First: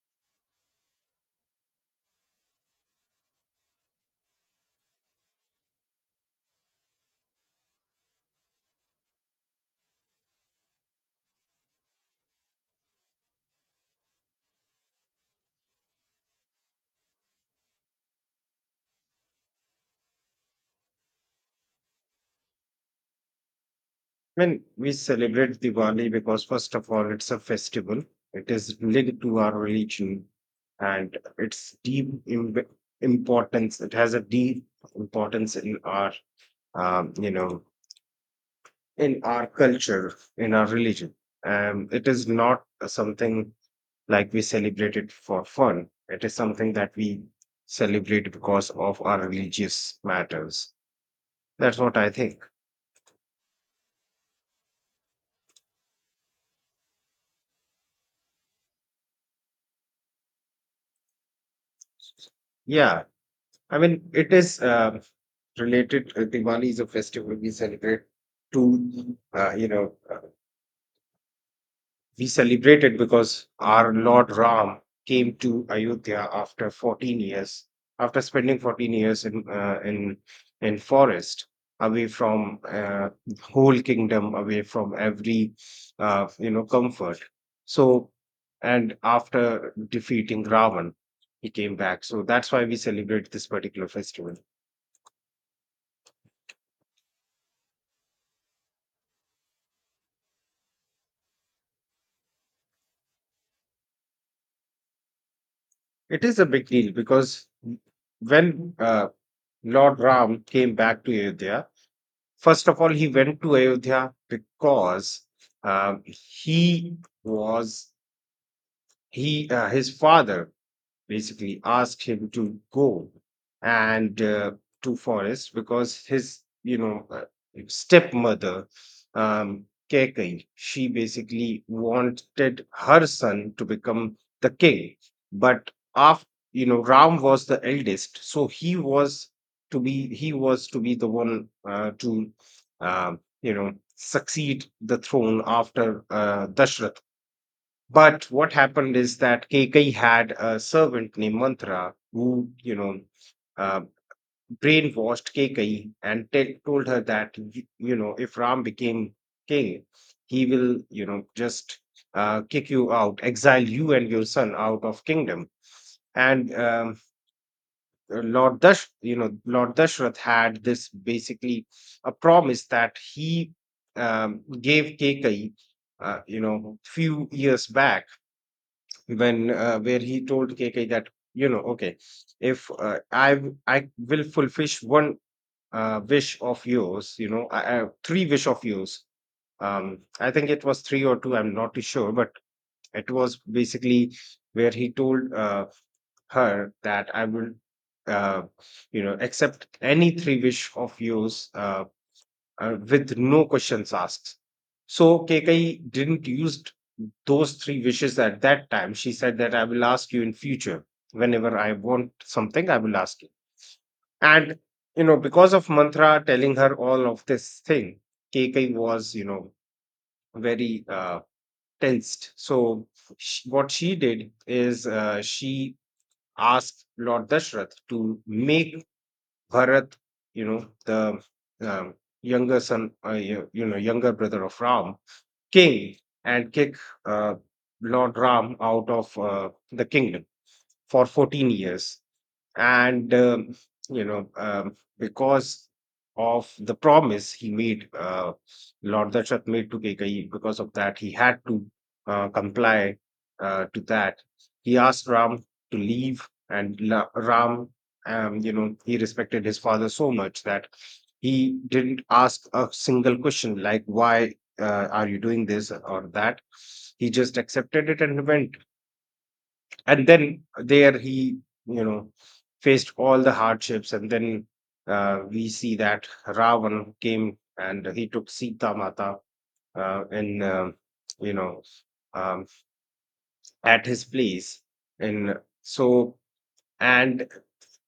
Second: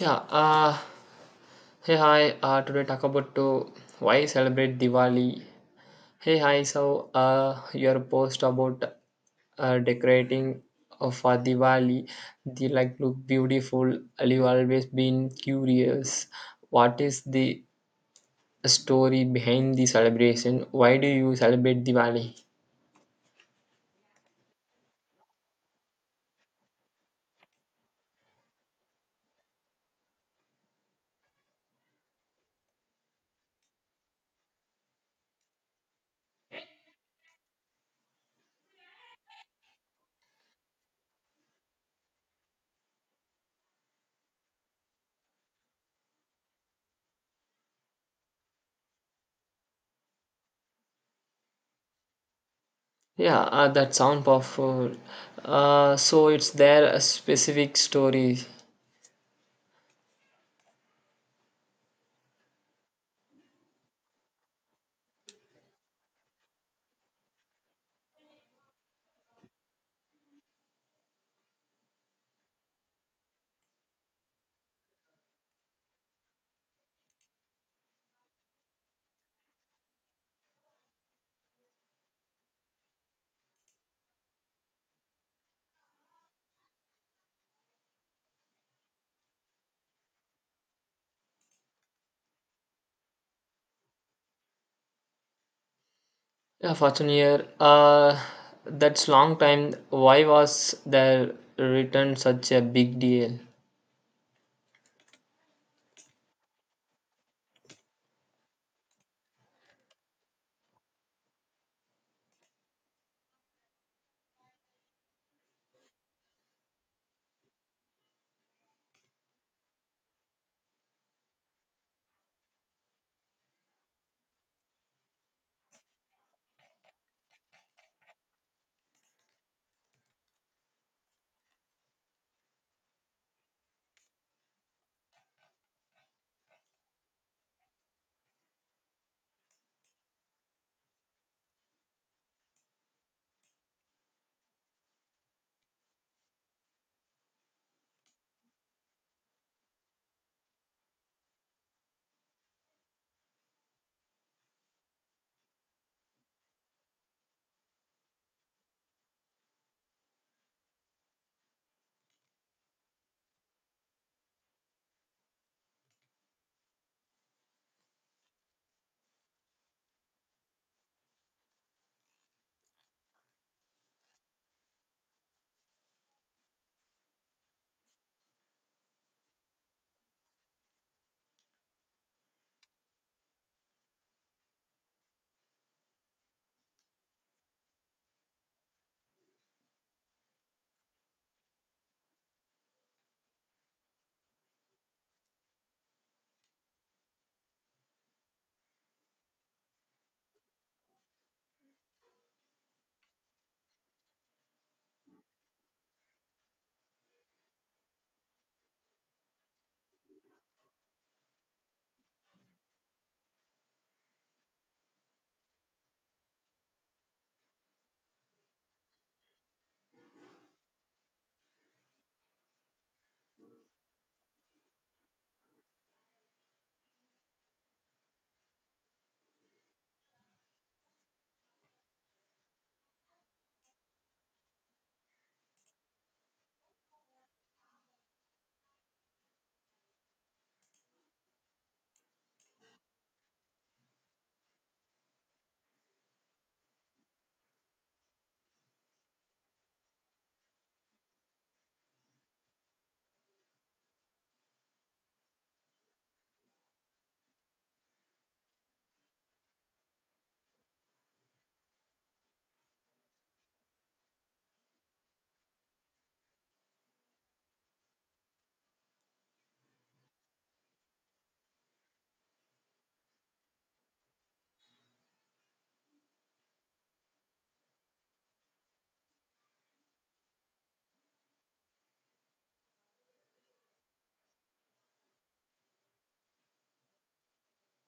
Yeah, hey hi, today talk about to why celebrate Diwali. Hey hi, so your post about decorating for Diwali, they like look beautiful. I've always been curious, what is the story behind the celebration? Why do you celebrate Diwali? When we celebrate Diwali, because first of all, it's a festival, it is linked to our religion, and importance. It has a deep importance in our, um, you know, in our culture, in our religion. It is not something like we celebrate it for fun. It is something that we celebrate because of our religious matters. That's what I think. Yeah, that sound powerful. So it's there a specific story. Yeah, I mean, it is related. Diwali is a festival we celebrate to we celebrate it because our Lord Ram came to Ayodhya after 14 years, after spending 14 years in forest, away from whole kingdom, away from every comfort. So, and after defeating Ravan, he came back. So that's why we celebrate this particular festival. Yeah, Fortune. Uh, that's long time. Why was the return such a big deal? It is a big deal because when Lord Ram came back to Ayodhya. First of all, he went to Ayodhya because he was he his father basically asked him to go and to forest because his stepmother um Keikei, she basically wanted her son to become the king. But after, you know, Ram was the eldest, so he was to be the one to uh, you know, succeed the throne after Dashrath. But what happened is that Kekai had a servant named Mantra who, you know, uh, brainwashed Kekai and told her that, you know, if Ram became king, he will, you know, just kick you out, exile you and your son out of kingdom. And Lord Dash, you know, Lord Dashrath had this basically a promise that he gave Kekai, you know, few years back when where he told KK that, you know, okay, if I will fulfill one wish of yours, you know, three wish of yours. Um, I think it was three or two, I'm not too sure, but it was basically where he told her that I will, uh, you know, accept any three wish of yours, with no questions asked. So KK didn't use those three wishes at that time, she said that I will ask you in future. Whenever I want something, I will ask you. And you know, because of Mantra telling her all of this thing, KK was, you know, very tensed. So sh what she did is, she asked Lord Dashrath to make Bharat, you know, the um, younger son, you know, younger brother of Ram, king, and kick uh, Lord Ram out of the kingdom for 14 years. And because of the promise he made, Lord Dashath made to KKi, because of that he had to comply to that. He asked Ram to leave and Ram, you know, he respected his father so much that he didn't ask a single question like, why are you doing this or that. He just accepted it and went, and then there he, you know, faced all the hardships. And then we see that Ravan came and he took Sita Mata in you know um, at his place. And so and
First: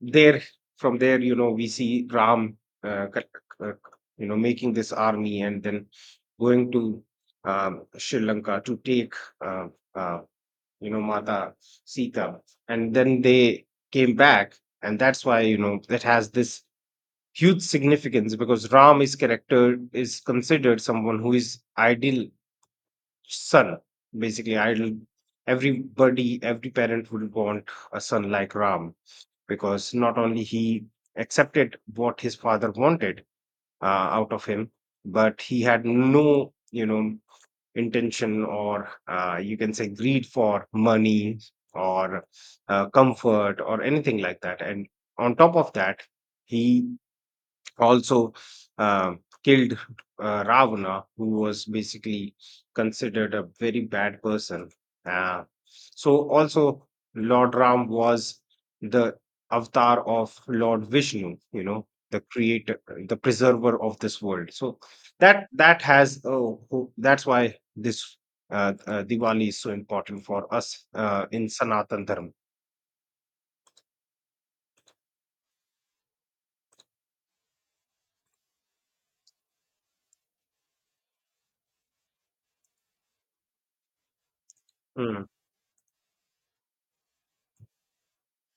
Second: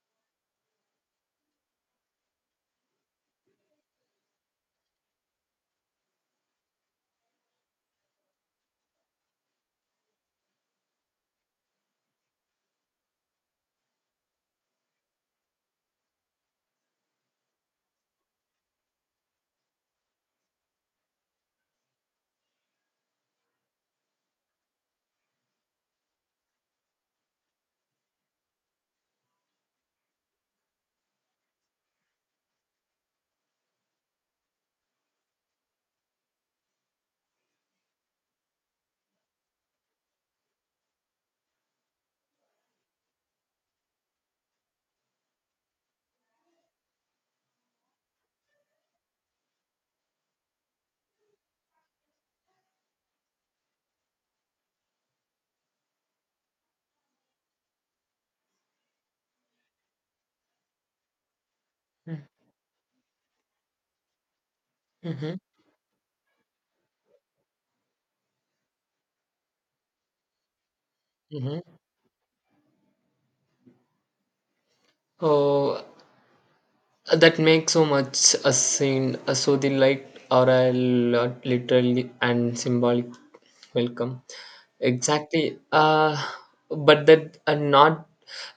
there, from there, you know, we see Ram, uh, c- c- you know, making this army and then going to, um, Sri Lanka to take, uh, uh, you know, Mata Sita, and then they came back. And that's why, you know, that has this huge significance because Ram is character is considered someone who is ideal son, basically ideal. Everybody, every parent would want a son like Ram because not only he accepted what his father wanted out of him, but he had no, you know, intention or, you can say, greed for money or comfort or anything like that. And on top of that, he also killed Ravana, who was basically considered a very bad person. So, also, Lord Ram was the avatar of Lord Vishnu, you know, the creator, the preserver of this world. So, Mm-hmm. That's why this Diwali is so important for us in Mm-hmm. Sanatan Dharma. Oh, that makes so much a scene. So the light or a lot literally and symbolic welcome. Mm, Exactly. But that are not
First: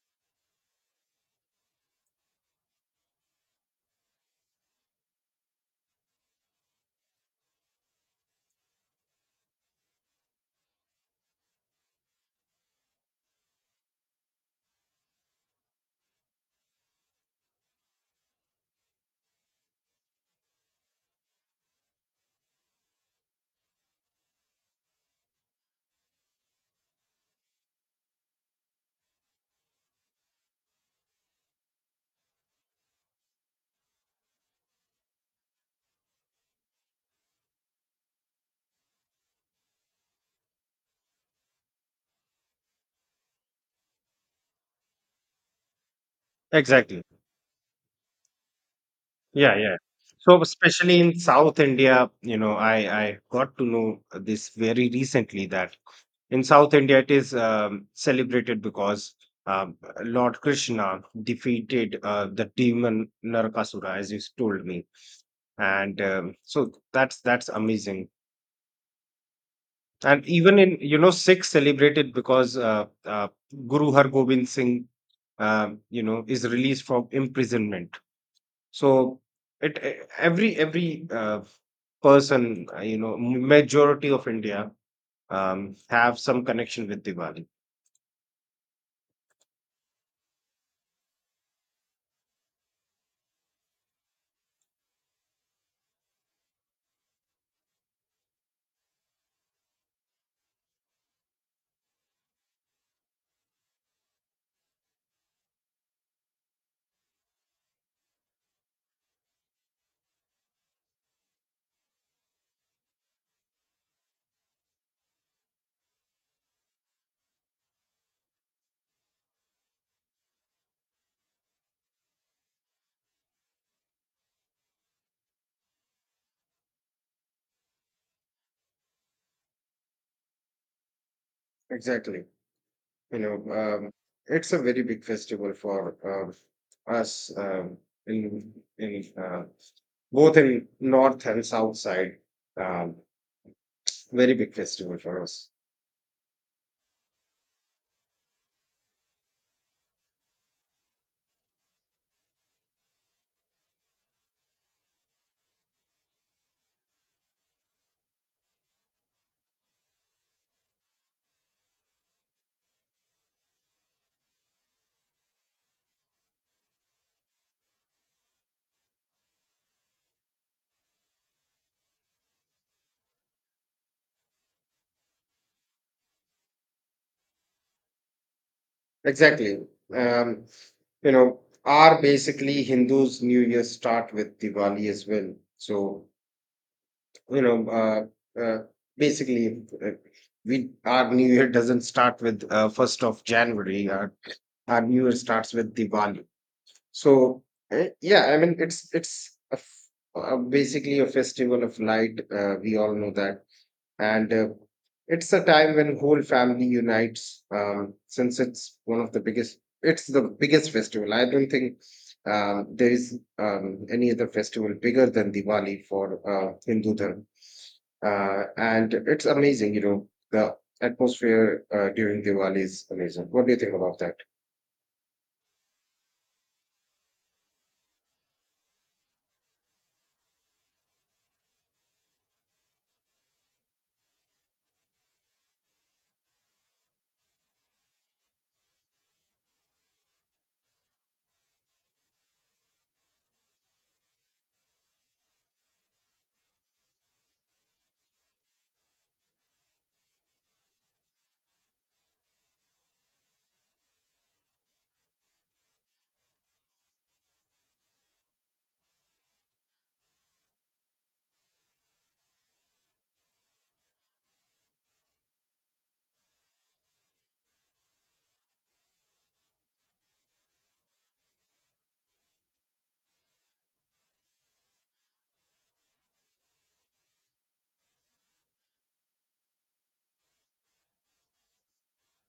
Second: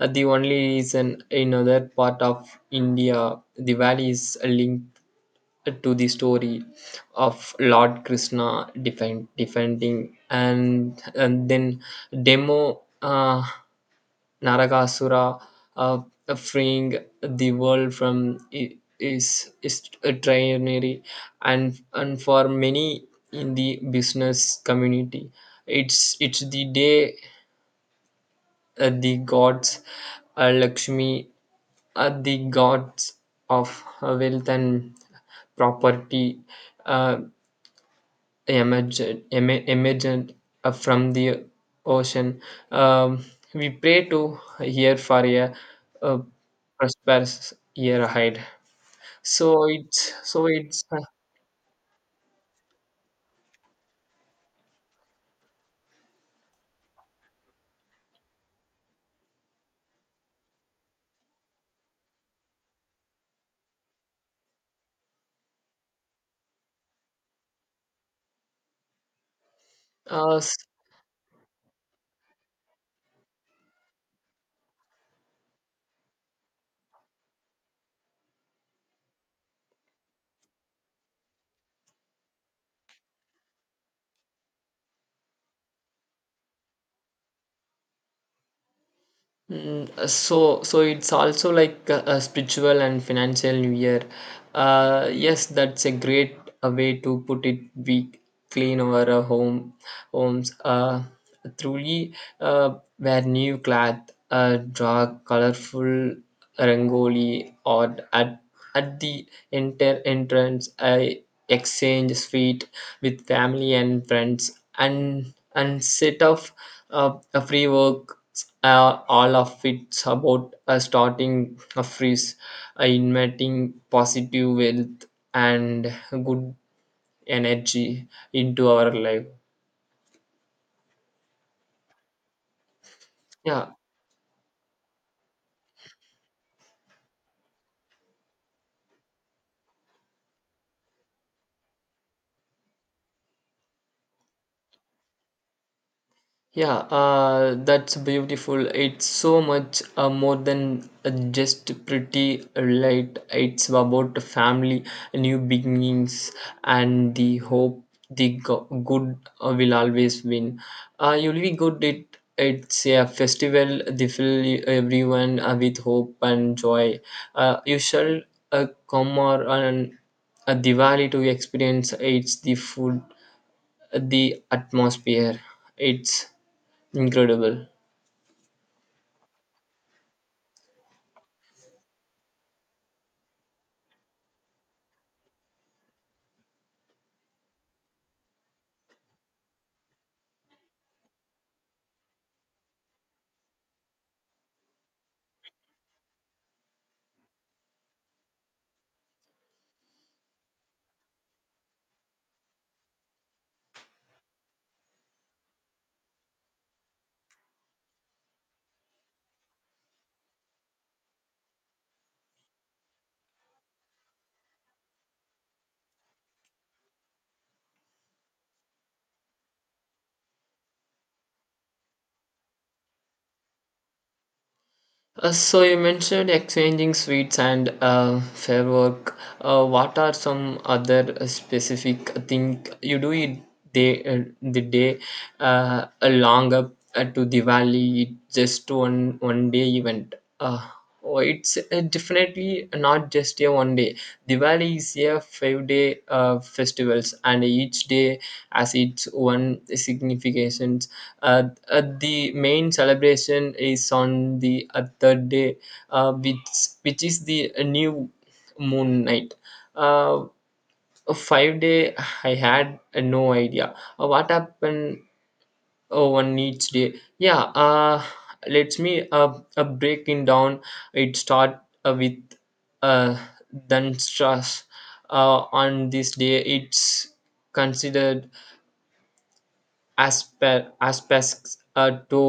the only reason in other part of India. The valley is linked to the story of Lord Krishna defending and then demo Naragasura, uh, freeing the world from is a trinary and for many in the business community it's the day, the gods, Lakshmi, are the gods of wealth and property, uh, emerged emergent, from the ocean. Um, we pray to here for a exactly. prosperous year ahead. Yeah, yeah. So So it's especially in South India, you know, I got to know this very recently that in South India it is celebrated because um, Lord Krishna defeated the demon Narakasura, as you told me. And so that's amazing. And uh, even in, you know, Sikhs celebrated because Guru Har Gobind Singh, you know, is released from imprisonment. So it, every person, you know, majority of India have some connection with Diwali. so it's also like a spiritual and financial new year. Yes, that's a great way to put it. We clean our homes. Truly, wear new cloth, draw colorful rangoli, or at the enter entrance, I exchange sweet with family and friends, and set off a free work. All of it's about starting a freeze, inviting positive wealth and good energy into our life. Exactly. You know, Yeah, it's a very big festival for us, in in uh, both in north and south side. Um, very big festival for us. yeah, that's beautiful. It's so much more than just pretty light. It's about family, new beginnings, and the hope the good will always win. You'll be good. It's a festival. They fill everyone with hope and joy. You shall come or on a Diwali to experience. It's the food, the atmosphere. It's incredible. Exactly. Um, you know, our basically Hindus' New Year start with Diwali as well. So you know, basically, we our new year doesn't start with first of January. Our new year starts with Diwali. So yeah, I mean, it's basically a festival of light. We all know that, and it's a time when whole family unites. Since it's one of the biggest, it's the biggest festival. I don't think there is any other festival bigger than Diwali for Hindu Dharma. And it's amazing, you know, the atmosphere during Diwali is amazing. What do you think about that? So you mentioned exchanging sweets and firework. What are some other specific thing you do it day, the day, along up, to Diwali? Just one day event. Oh, it's definitely not just a one day. Diwali is a 5 day festivals, and each day has its own significance. The main celebration is on the other day, uh, which which is the new moon night. Uh, 5 day, I had no idea what happened on each day. Yeah, let me, breaking down. It start with, uh, then stress. On this day, it's considered as aspects, to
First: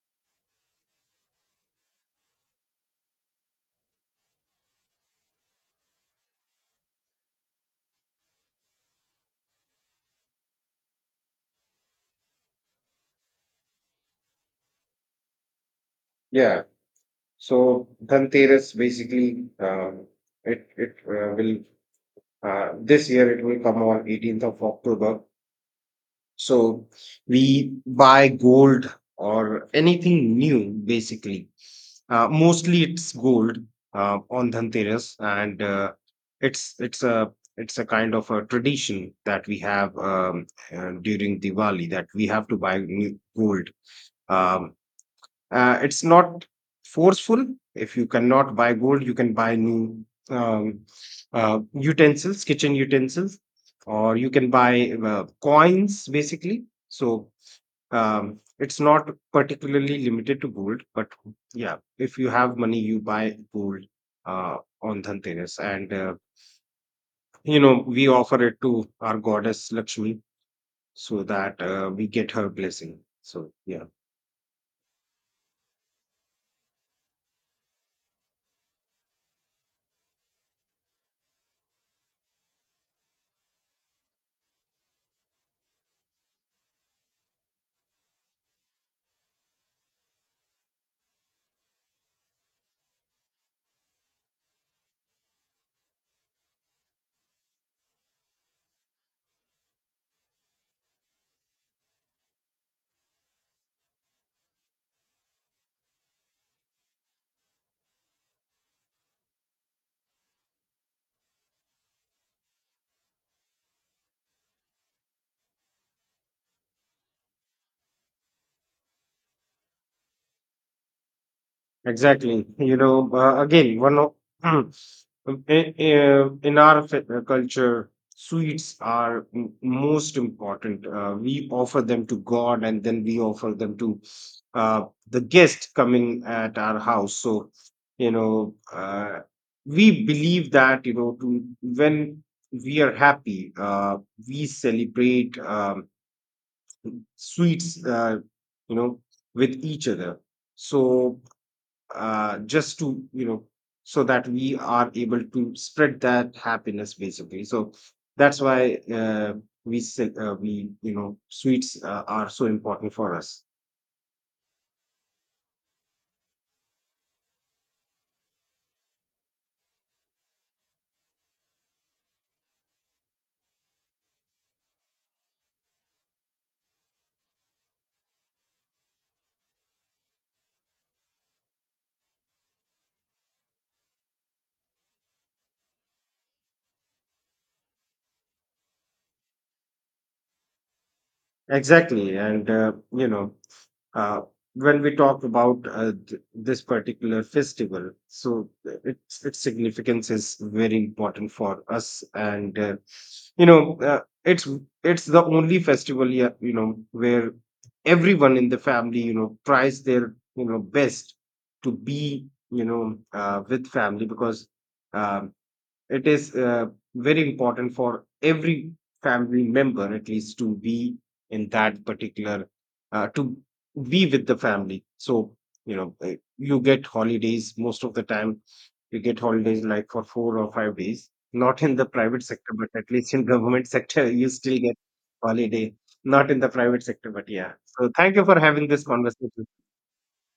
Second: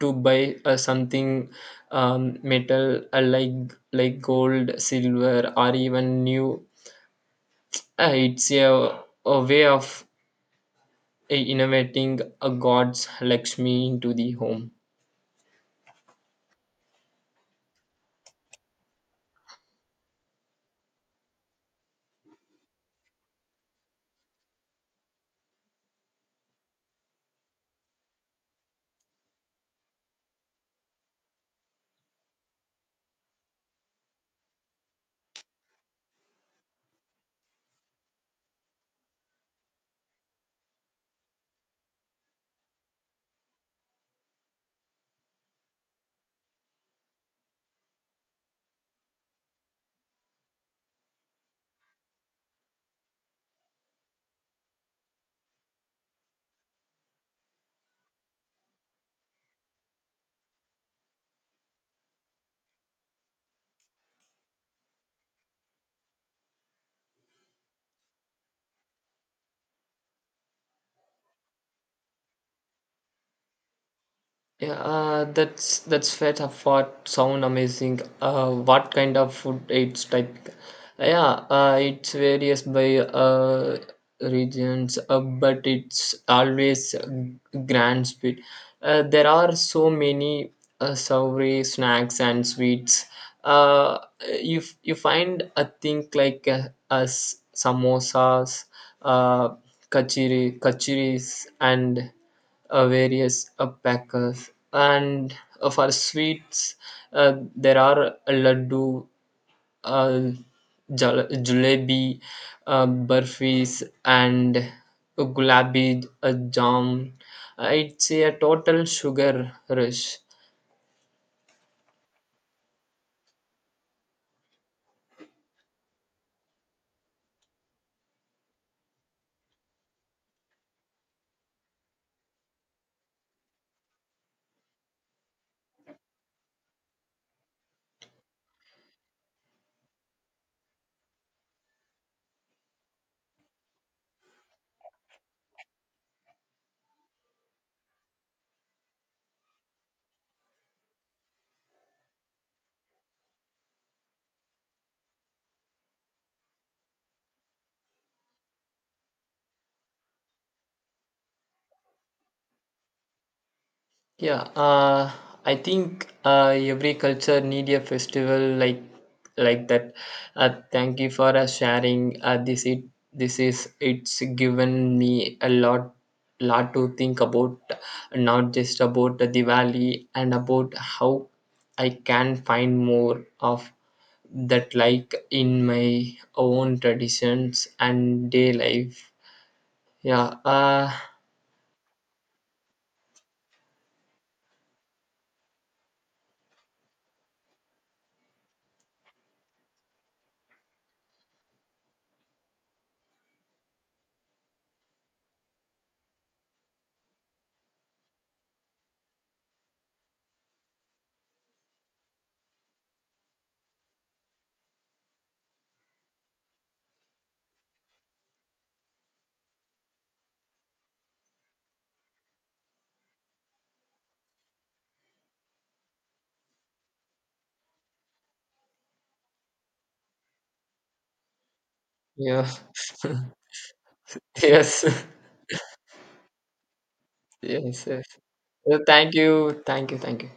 to buy something, metal, uh, like like gold silver or even new. It's a way of innovating a god's lakshmi into the home. Yeah. So Dhanteras basically, it it will this year it will come on 18th of October. So we buy gold or anything new, basically. Mostly it's gold on Dhanteras, and uh, it's it's a it's a kind of a tradition that we have, during Diwali, that we have to buy new gold. Um, it's not forceful. If you cannot buy gold, you can buy new, um, utensils, kitchen utensils, or you can buy coins, basically. So, it's not particularly limited to gold, but yeah, if you have money, you buy gold on Dhanteras. And you know, we offer it to our goddess Lakshmi so that we get her blessing. So yeah, Yeah, that's fair. Tough thought. Sound amazing. What kind of food it's type? Yeah, it's varies by regions, but it's always grand speed. There are so many savory snacks and sweets. Uh, you find a thing like, as samosas, uh, kachiris, and various packers, and for sweets, there are laddu, uh, jalebi, uh, burfis, and gulabi uh, jam. It's a total sugar rush. exactly. You know, again, one of um, in our culture, sweets are most important. We offer them to God and then we offer them to the guest coming at our house. So, you know, we believe that, you know, to, when we are happy, we celebrate sweets, you know, with each other. So, just to, you know, so that we are able to spread that happiness, basically. So that's why we say, we, you know, sweets are so important for us. Yeah, I think every culture need a festival like that. Thank you for sharing. This it this is it's given me a lot to think about, not just about the Diwali and about how I can find more of that like in my own traditions and day life. Yeah. Uh, Exactly. And uh, when we talk about this particular festival, so its significance is very important for us. And it's the only festival, yeah, you know, where everyone in the family, you know, tries their, you know, best to be, you know, with family because um, it is very important for every family member at least to be in that particular to be with the family. So you know, you get holidays most of the time. You get holidays like for four or five days, not in the private yeah. sector, but at least in government sector you still get Yes. holiday, not in the private sector. But yeah, Yes, so yes. thank you for having Well, this thank conversation. you, thank you, thank you.